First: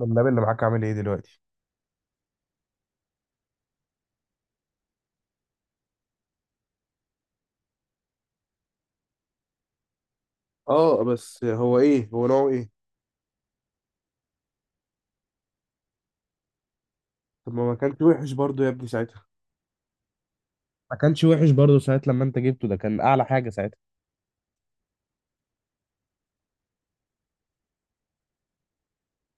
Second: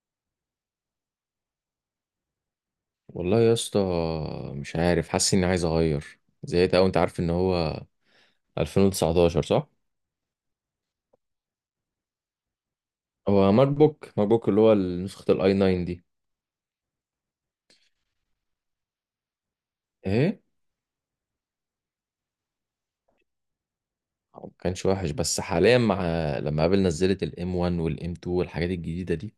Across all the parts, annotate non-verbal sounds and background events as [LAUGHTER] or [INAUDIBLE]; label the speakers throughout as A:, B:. A: اللاب اللي معاك عامل ايه دلوقتي؟
B: والله يا اسطى، مش عارف، حاسس اني عايز اغير. زهقت اوي. انت عارف ان هو 2019، صح؟
A: اه، بس هو ايه؟ هو نوعه ايه؟
B: هو ماك بوك اللي هو نسخة الاي 9 دي.
A: طب ما كانش وحش برضو يا ابني ساعتها؟
B: ايه
A: ما كانش وحش برضه ساعة لما انت جبته، ده كان اعلى حاجة ساعتها.
B: هو ما كانش وحش، بس حاليا مع... لما ابل نزلت الام 1 والام 2 والحاجات الجديدة دي،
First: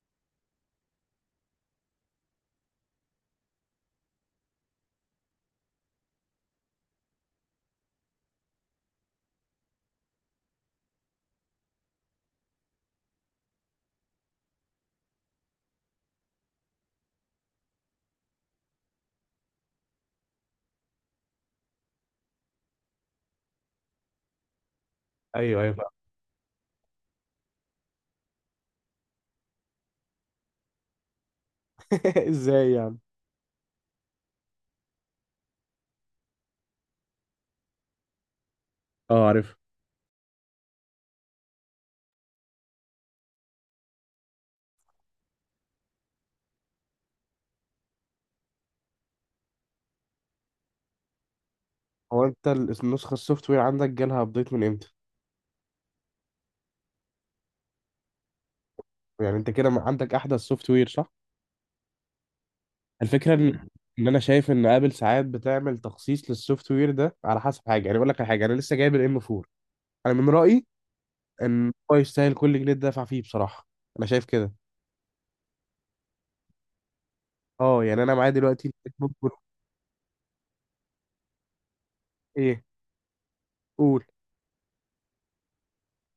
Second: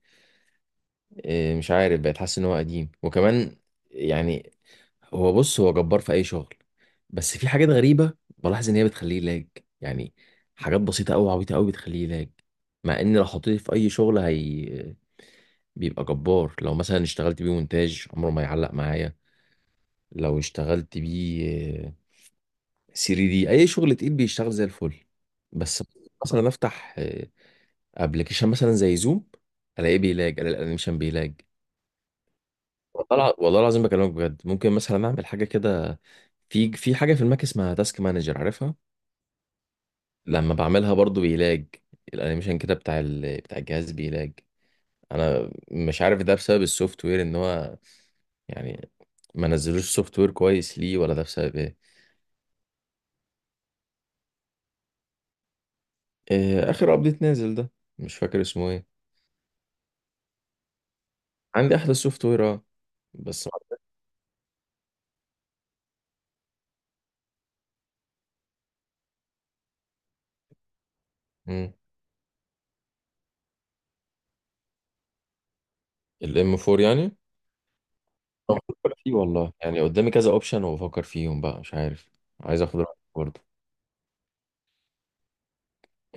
B: مش عارف، بقيت حاسس ان هو قديم. وكمان يعني هو... بص، هو جبار في اي شغل، بس في حاجات غريبة بلاحظ ان هي بتخليه لاج. يعني حاجات بسيطة اوي، عبيطة اوي، بتخليه لاج، مع ان لو حطيته في اي شغل هي بيبقى جبار. لو مثلا اشتغلت بيه مونتاج عمره ما يعلق معايا. لو اشتغلت بيه 3 دي، اي شغل تقيل بيشتغل زي الفل.
A: ايوه
B: بس
A: ايوه.
B: مثلا افتح ابلكيشن مثلا زي زوم، الاقيه بيلاج، الاقي الانيميشن بيلاج.
A: [LAUGHS] ازاي يعني؟
B: والله العظيم، بكلمك بجد، ممكن مثلا اعمل حاجه كده. في حاجه في الماك اسمها تاسك مانجر، عارفها.
A: اه، عارف.
B: لما بعملها برضو بيلاج، الانيميشن كده بتاع الجهاز بيلاج. انا مش عارف ده بسبب السوفت وير، ان هو يعني ما نزلوش سوفت وير كويس ليه، ولا ده بسبب ايه.
A: هو انت النسخه السوفت وير عندك جالها ابديت من امتى؟
B: آه، اخر ابديت نازل ده. مش فاكر اسمه ايه.
A: يعني انت كده ما عندك احدث سوفت وير، صح؟
B: عندي احدث سوفت وير، اه.
A: الفكره
B: بس...
A: ان انا شايف ان ابل ساعات بتعمل تخصيص للسوفت وير ده على حسب حاجه. يعني اقول لك على حاجه، انا لسه جايب الام 4. انا من رايي ان
B: امم...
A: هو يستاهل كل جنيه دافع فيه بصراحه. انا شايف كده.
B: الام 4 يعني...
A: اه يعني انا معايا
B: أو
A: دلوقتي.
B: بفكر فيه، والله يعني قدامي كذا اوبشن وبفكر فيهم بقى، مش عارف. عايز
A: ايه؟
B: اخد رايك برضه.
A: قول.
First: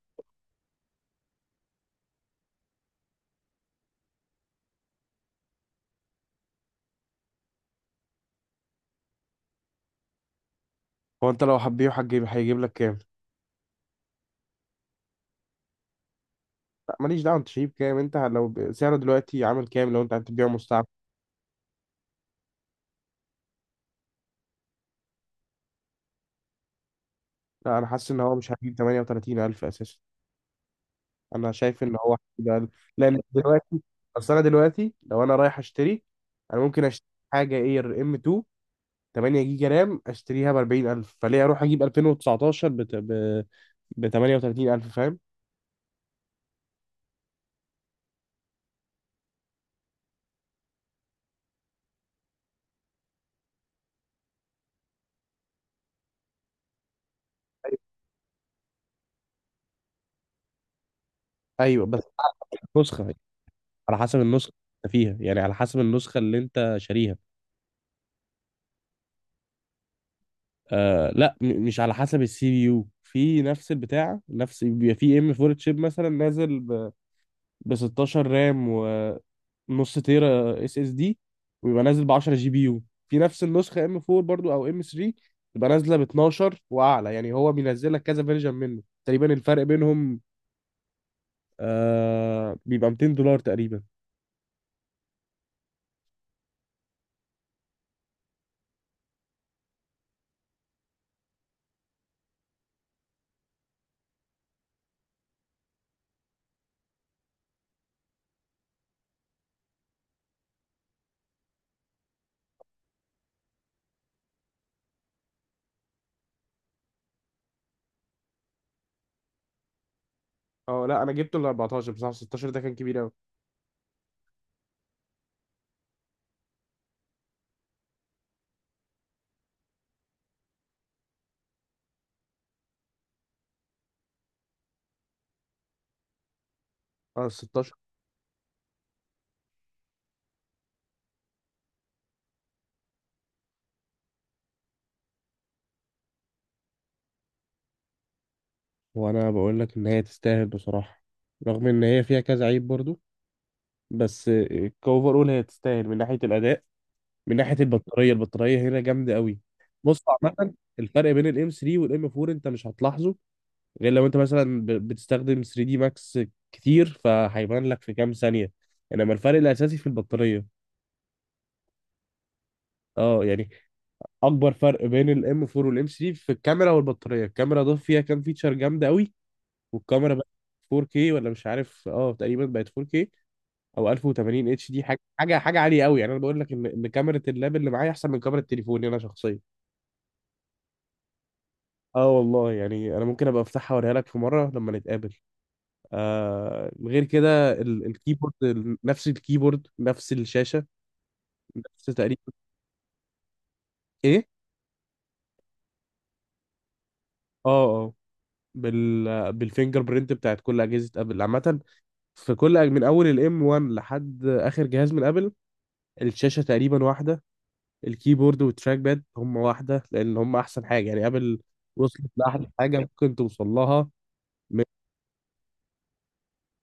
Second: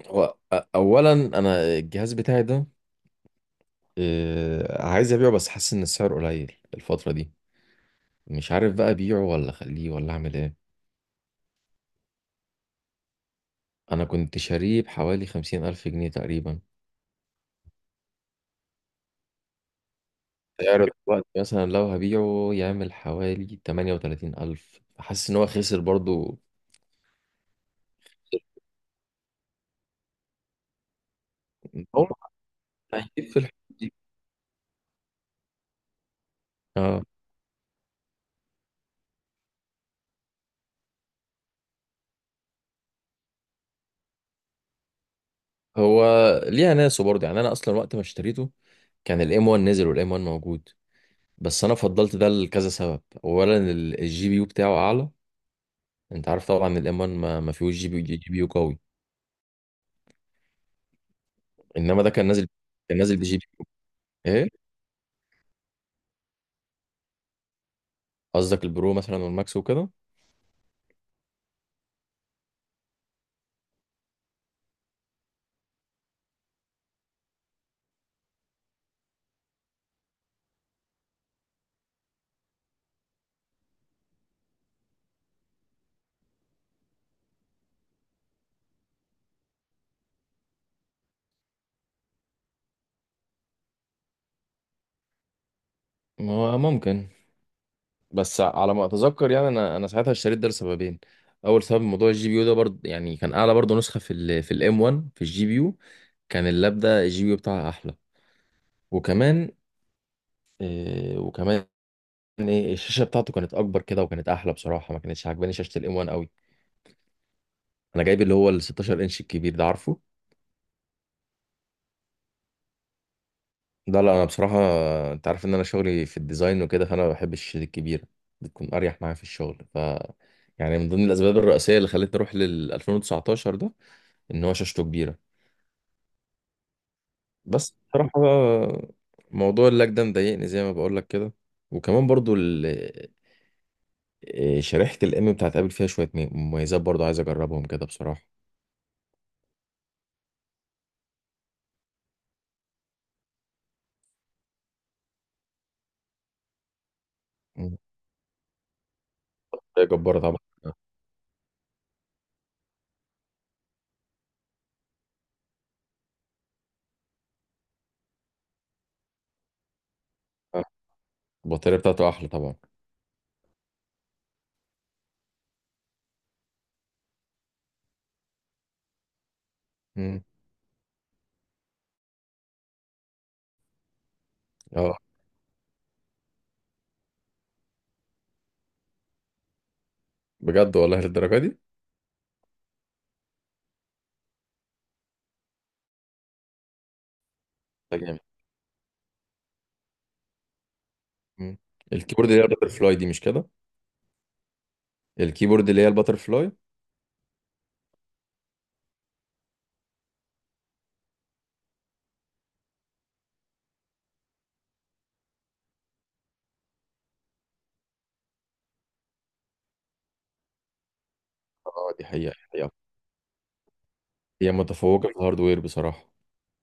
B: هو اولا، انا الجهاز بتاعي ده آه، عايز ابيعه بس حاسس ان السعر قليل الفتره دي. مش عارف بقى ابيعه ولا اخليه ولا اعمل ايه.
A: هو انت لو حبيبه هتجيب، هيجيب لك كام؟
B: انا كنت شاريه بحوالي 50,000 جنيه تقريبا.
A: لا ماليش دعوه، انت شايف كام؟ انت لو سعره دلوقتي عامل كام لو انت هتبيعه مستعمل؟
B: سعر دلوقتي مثلا لو هبيعه يعمل حوالي 38,000 ألف. حاسس إن هو خسر برضو.
A: لا، انا حاسس ان هو مش هيجيب 38,000 اساسا. انا شايف ان
B: هو
A: هو هيجيب أقل. لان
B: هيجيب في الحدود
A: دلوقتي،
B: دي،
A: اصل انا دلوقتي لو انا رايح اشتري، انا ممكن
B: اه.
A: اشتري حاجه اير ام 2، 8 جيجا رام، اشتريها ب 40,000، فليه اروح اجيب 2019 ب 38,000؟ فاهم؟
B: هو ليها ناسه برضو. يعني أنا أصلا وقت ما اشتريته كان الام 1 نزل والام 1 موجود، بس أنا فضلت ده لكذا سبب. أولا الجي بي يو بتاعه أعلى. أنت عارف طبعا الام 1 ما فيهوش جي بي يو قوي،
A: ايوه بس
B: إنما ده كان نازل كان
A: نسخه،
B: نازل بجي بي.
A: على حسب
B: إيه
A: النسخه اللي انت فيها، يعني على حسب النسخه اللي انت شاريها.
B: قصدك البرو مثلا والماكس وكده.
A: آه لا، مش على حسب السي بي يو، في نفس البتاع نفس، بيبقى في ام 4 تشيب مثلا نازل ب 16 رام ونص تيرا اس اس دي، ويبقى نازل ب 10 جي بي يو. في نفس النسخه ام 4 برضو او ام 3، تبقى نازله ب 12 واعلى. يعني هو بينزل لك كذا فيرجن منه تقريبا، الفرق بينهم آه بيبقى $200 تقريبا.
B: ما هو ممكن، بس على ما اتذكر يعني، انا ساعتها اشتريت ده لسببين. اول سبب موضوع الجي بي يو ده برضه، يعني كان اعلى برضه نسخه في الام 1 في الجي بي يو. كان اللاب ده الجي بي يو بتاعها احلى، وكمان... إيه وكمان الشاشه بتاعته كانت اكبر كده وكانت احلى بصراحه. ما كانتش عاجباني شاشه الام 1 قوي. انا جايب اللي هو ال 16 انش الكبير ده، عارفه.
A: اه لا انا جبته ال 14 بصراحه، 16 ده كان كبير قوي.
B: ده لا، انا بصراحه انت عارف ان انا شغلي في الديزاين وكده، فانا ما بحبش الشاشات الكبيره، بتكون اريح معايا في الشغل. يعني من ضمن الاسباب الرئيسيه اللي خلتني اروح لل 2019 ده ان هو شاشته كبيره.
A: اه 16.
B: بس بصراحة بقى موضوع اللاج ده مضايقني زي ما بقول لك كده. وكمان برضو إيه، شريحة الام بتاعت ابل فيها شوية مميزات برضو عايز اجربهم كده بصراحة.
A: وانا بقول لك ان هي تستاهل بصراحه، رغم ان هي فيها كذا عيب برضو، بس كوفر اول هي تستاهل من ناحيه الاداء، من ناحيه
B: مم.
A: البطاريه. البطاريه هنا جامده قوي.
B: هي
A: بص،
B: جبارة طبعا.
A: عامه
B: آه،
A: الفرق بين الام 3 والام 4 انت مش هتلاحظه، غير لو انت مثلا بتستخدم 3 دي ماكس كتير، فهيبان لك في كام ثانيه. انما الفرق الاساسي في البطاريه.
B: آه. البطارية بتاعته احلى طبعا.
A: اه يعني اكبر فرق بين الام 4 والام 3 في الكاميرا والبطاريه. الكاميرا ضاف فيها كام فيتشر جامده قوي، والكاميرا
B: مم.
A: بقت 4K ولا مش عارف، اه تقريبا بقت 4K او 1080 اتش دي،
B: اه،
A: حاجه عاليه قوي. يعني انا بقول لك ان كاميرا اللاب اللي معايا احسن من كاميرا تليفوني انا شخصيا.
B: بجد والله للدرجة دي.
A: اه والله. يعني انا ممكن ابقى افتحها اوريها لك في مره لما نتقابل. آه، غير كده
B: ده جامد.
A: الكيبورد نفس الكيبورد، نفس الشاشه،
B: مم.
A: نفس تقريبا.
B: الكيبورد اللي هي الباتر فلاي دي، مش كده؟
A: ايه.
B: الكيبورد اللي هي الباتر فلاي.
A: اه اه، بال بالفينجر برينت بتاعت كل اجهزه ابل عامه. في كل من اول الام 1 لحد اخر جهاز من ابل، الشاشه تقريبا واحده، الكيبورد والتراك باد هم واحدة، لأن هم أحسن حاجة. يعني أبل
B: اه، دي
A: وصلت
B: حقيقة
A: لأحلى
B: حقيقة.
A: حاجة ممكن توصل لها.
B: هي
A: من-
B: متفوقة في الهاردوير بصراحة.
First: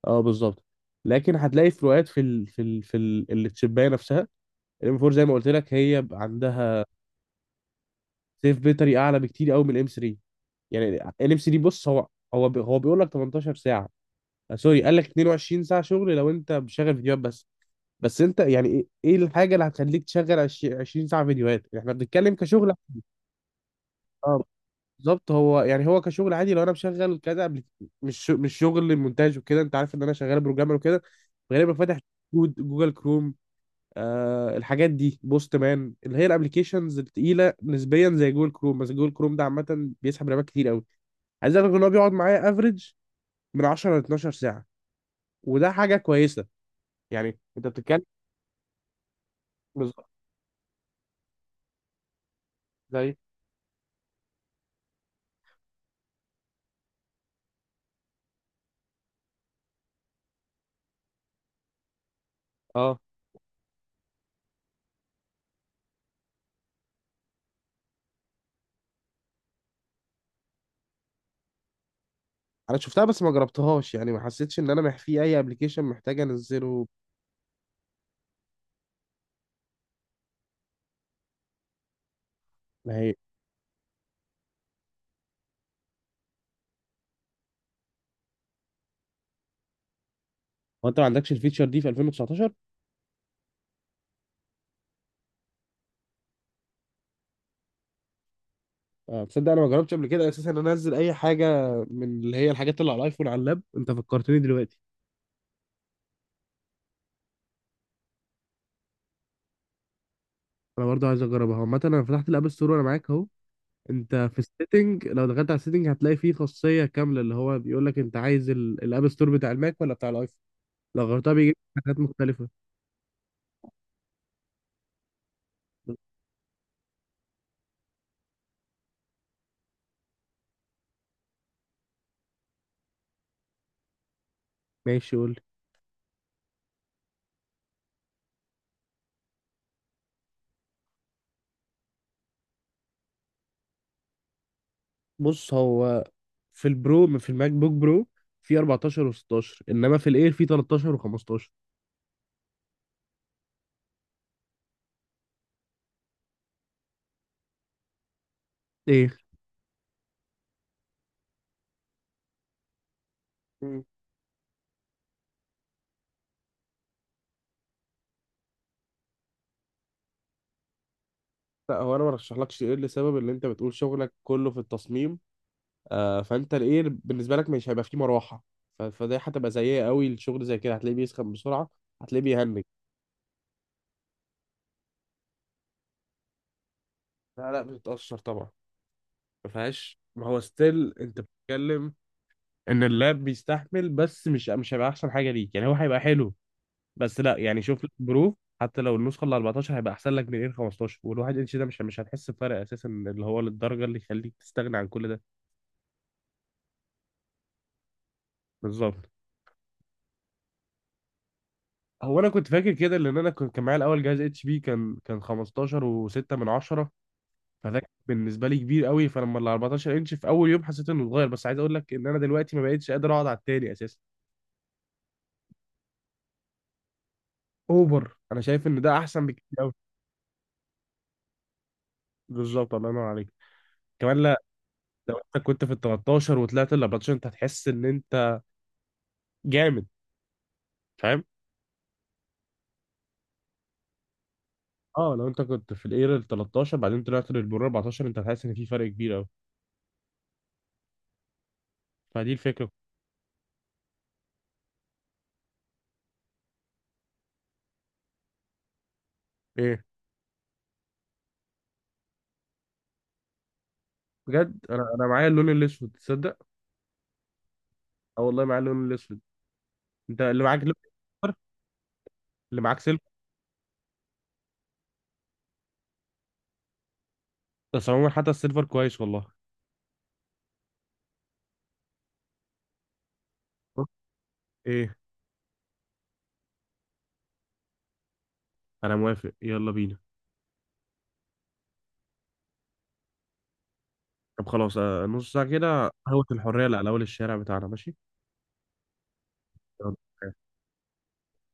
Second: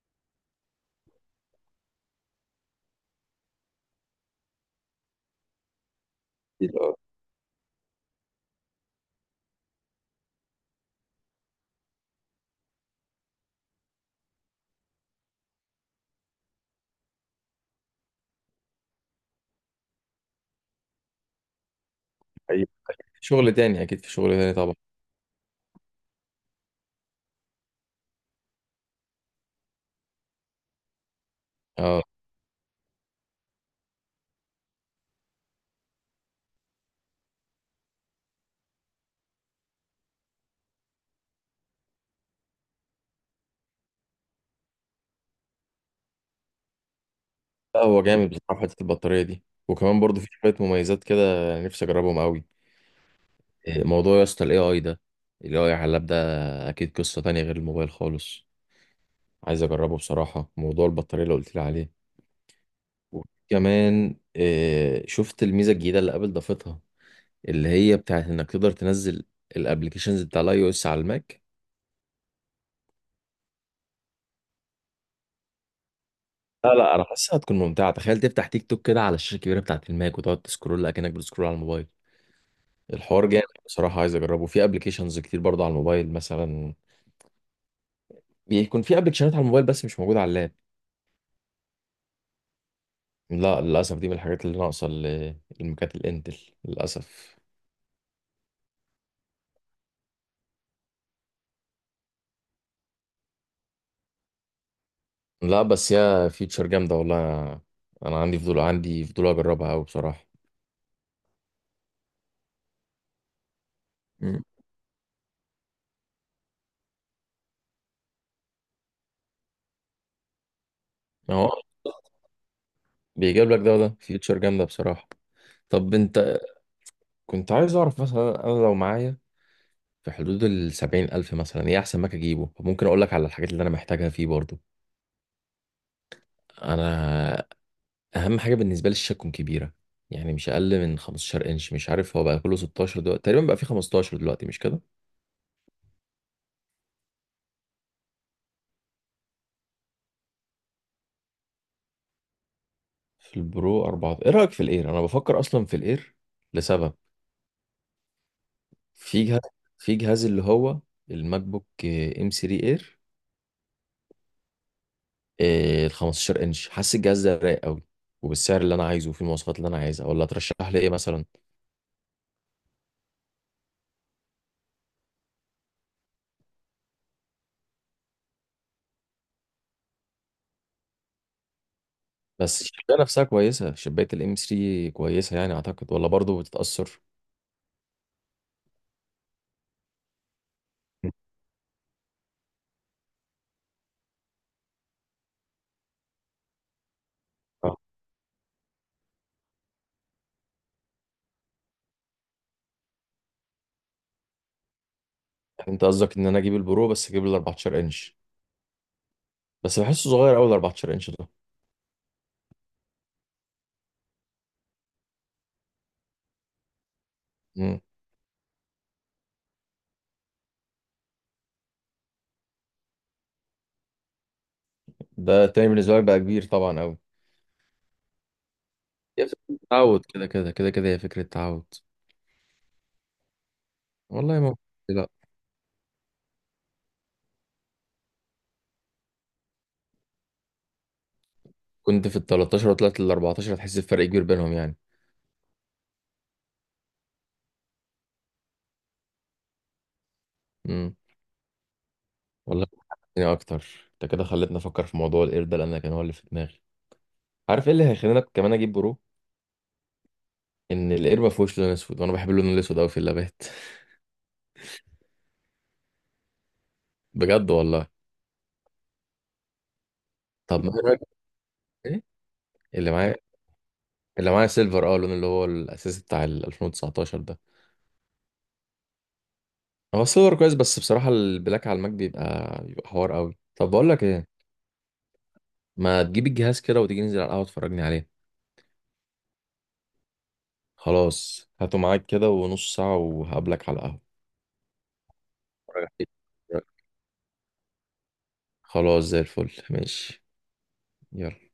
A: اه بالظبط. لكن هتلاقي فروقات في التشيباية نفسها. الام 4 زي ما قلت لك هي بقى
B: أكيد،
A: عندها
B: آه،
A: سيف بيتري أعلى بكتير قوي من الام 3. يعني الام 3 بص، هو هو بيقول لك 18 ساعة. آه، سوري، قال لك 22 ساعة شغل لو أنت بشغل فيديوهات بس. بس أنت يعني إيه الحاجة اللي هتخليك تشغل 20 ساعة فيديوهات؟ احنا بنتكلم
B: حقيقة.
A: كشغل.
B: شغل تاني اكيد، في شغل
A: اه
B: تاني طبعا.
A: بالظبط. هو يعني هو كشغل عادي، لو انا مشغل كذا، قبل مش شغل مونتاج وكده، انت عارف ان انا شغال بروجرامر وكده، غالبا فاتح
B: اه،
A: كود، جوجل كروم، آه الحاجات دي، بوست مان، اللي هي الابلكيشنز التقيله نسبيا زي جوجل كروم. بس جوجل كروم ده عامه بيسحب رامات كتير قوي. عايز اقول لك ان هو بيقعد معايا افريج من 10 ل 12 ساعه، وده حاجه كويسه. يعني انت
B: لا،
A: بتتكلم.
B: هو جامد بصراحة في حتة البطارية دي، وكمان
A: بالظبط.
B: برضو في شوية مميزات كده نفسي أجربهم أوي.
A: زي.
B: موضوع يا اسطى ال AI ده، ال AI على اللاب ده أكيد قصة تانية غير الموبايل خالص. عايز أجربه بصراحة، موضوع البطارية اللي قلت لي عليه
A: اه
B: وكمان. شفت الميزة الجديدة اللي قبل ضافتها، اللي هي بتاعت إنك تقدر تنزل الأبلكيشنز بتاع الأي أو إس على الماك.
A: انا شفتها بس ما جربتهاش، يعني ما حسيتش ان انا في اي ابلكيشن محتاج
B: لا
A: انزله.
B: لا، أنا حاسسها هتكون ممتعة. تخيل تفتح تيك توك كده على الشاشة الكبيرة بتاعت الماك وتقعد تسكرول أكنك بتسكرول على الموبايل.
A: ما هي.
B: الحوار جامد بصراحة، عايز أجربه في أبلكيشنز كتير برضه. على الموبايل مثلا بيكون في أبلكيشنات على الموبايل بس مش موجودة على اللاب.
A: هو انت ما عندكش الفيتشر دي في 2019؟
B: لا، للأسف دي من الحاجات اللي ناقصة للمكات الإنتل، للأسف.
A: آه، تصدق انا ما جربتش قبل كده اساسا ان أنا انزل اي حاجه من اللي هي الحاجات اللي على الايفون على اللاب؟ انت فكرتني دلوقتي.
B: لا، بس يا فيتشر جامدة والله. أنا عندي فضول، عندي فضول أجربها أوي بصراحة.
A: انا برضه عايز اجربها عامه، انا فتحت الاب ستور وانا معاك اهو. انت في
B: مم.
A: السيتنج، لو دخلت على السيتنج هتلاقي فيه خاصيه كامله اللي هو بيقول لك انت عايز الاب ستور بتاع الماك ولا بتاع الايفون. لو غيرتها
B: أهو،
A: بيجيب لك حاجات مختلفه.
B: بيجيب لك ده وده، فيتشر جامدة بصراحة. طب أنت... كنت عايز أعرف مثلا، أنا لو معايا في حدود 70,000 مثلا، إيه أحسن ماك أجيبه؟ ممكن أقول لك على الحاجات اللي أنا محتاجها فيه برضه.
A: ماشي قول لي.
B: أنا اهم حاجه بالنسبه لي الشاشه تكون كبيره، يعني مش اقل من 15 انش. مش عارف هو بقى كله 16 دلوقتي تقريبا، بقى في 15 دلوقتي، مش كده؟
A: بص هو في البرو، في الماك بوك برو، في 14 و16، انما في الاير في 13 و15.
B: في البرو 4، ايه رايك في الاير؟ انا بفكر اصلا في الاير لسبب.
A: ايه.
B: في جهاز في جهاز اللي هو الماك بوك ام 3 اير،
A: مم.
B: ال 15 انش. حاسس الجهاز ده رايق قوي، وبالسعر اللي انا عايزه وفي المواصفات اللي انا عايزها. ولا ترشح لي ايه مثلا؟
A: لا هو انا ما رشحلكش، ايه، لسبب ان انت بتقول شغلك كله في التصميم، آه، فانت الايه بالنسبه لك مش هيبقى فيه مروحه، فده هتبقى سيئه قوي. الشغل زي كده هتلاقيه بيسخن بسرعه، هتلاقيه بيهنج.
B: بس الشبايه نفسها كويسه، شبايه الام 3 كويسه يعني اعتقد، ولا برضه بتتاثر؟
A: لا لا، بتتاثر طبعا. ما فيهاش، ما هو ستيل. انت بتتكلم ان اللاب بيستحمل، بس مش، هيبقى احسن حاجه ليك. يعني هو هيبقى حلو بس لا، يعني
B: آه.
A: شوف لك برو حتى لو النسخه ال 14، هيبقى احسن لك من ال 15. والواحد انش ده مش هتحس بفرق اساسا اللي هو للدرجه اللي يخليك تستغنى عن كل ده.
B: يعني انت قصدك ان انا اجيب البرو بس اجيب ال 14 انش.
A: بالظبط.
B: بس بحسه صغير قوي ال 14 انش ده.
A: هو انا كنت فاكر كده، لان انا كنت، كان معايا الاول جهاز اتش بي، كان 15 و6 من 10، فده
B: مم.
A: كان بالنسبه لي كبير قوي، فلما ال 14 انش في اول يوم حسيت انه اتغير. بس عايز اقول لك ان انا دلوقتي ما بقتش قادر اقعد على التاني اساسا.
B: ده تاني بالنسبه لك بقى كبير طبعا قوي.
A: اوفر، انا شايف ان ده احسن
B: هي
A: بكتير
B: فكرة
A: قوي.
B: تعود كده كده كده كده، هي فكره تعود.
A: بالظبط، الله ينور عليك. كمان
B: والله
A: لا،
B: ما [LAUGHS] لا.
A: لو انت كنت في ال 13 وطلعت ال 14 انت هتحس ان انت جامد، فاهم.
B: كنت في ال 13 وطلعت لل 14، هتحس بفرق كبير بينهم يعني.
A: اه، لو انت كنت في الاير ال 13، بعدين طلعت للبرو 14، انت هتحس ان في فرق كبير قوي.
B: امم،
A: فدي
B: والله
A: الفكره.
B: يعني اكتر، انت كده خلتني افكر في موضوع الاير ده لان أنا كان هو اللي في دماغي. عارف ايه اللي هيخليني كمان اجيب برو؟
A: ايه.
B: ان الاير ما فيهوش لون اسود، وانا بحب اللون الاسود قوي في اللابات. [LAUGHS]
A: بجد، انا معايا اللون الاسود، تصدق؟
B: بجد والله.
A: اه والله، معايا اللون الاسود. انت اللي معاك
B: طب ما
A: لون
B: إيه رايك؟
A: احمر؟
B: إيه؟
A: اللي معاك
B: اللي
A: سيلفر.
B: معايا اللي معايا سيلفر، اه، اللون اللي هو الاساسي بتاع ال 2019.
A: بس عموما حتى السيلفر كويس والله.
B: هو السيلفر كويس، بس بصراحة البلاك على الماك بيبقى حوار قوي. طب بقول لك ايه،
A: ايه.
B: ما تجيب الجهاز كده وتيجي ننزل على القهوة تفرجني عليه؟
A: انا موافق، يلا بينا.
B: خلاص، هاته معاك كده ونص ساعة وهقابلك على القهوة.
A: طب خلاص آه، نص ساعة
B: أتفرج
A: كده، قهوة
B: عليه.
A: الحرية اللي على اول الشارع بتاعنا، ماشي.
B: خلاص، زي الفل، ماشي.
A: يلا.
B: يلا.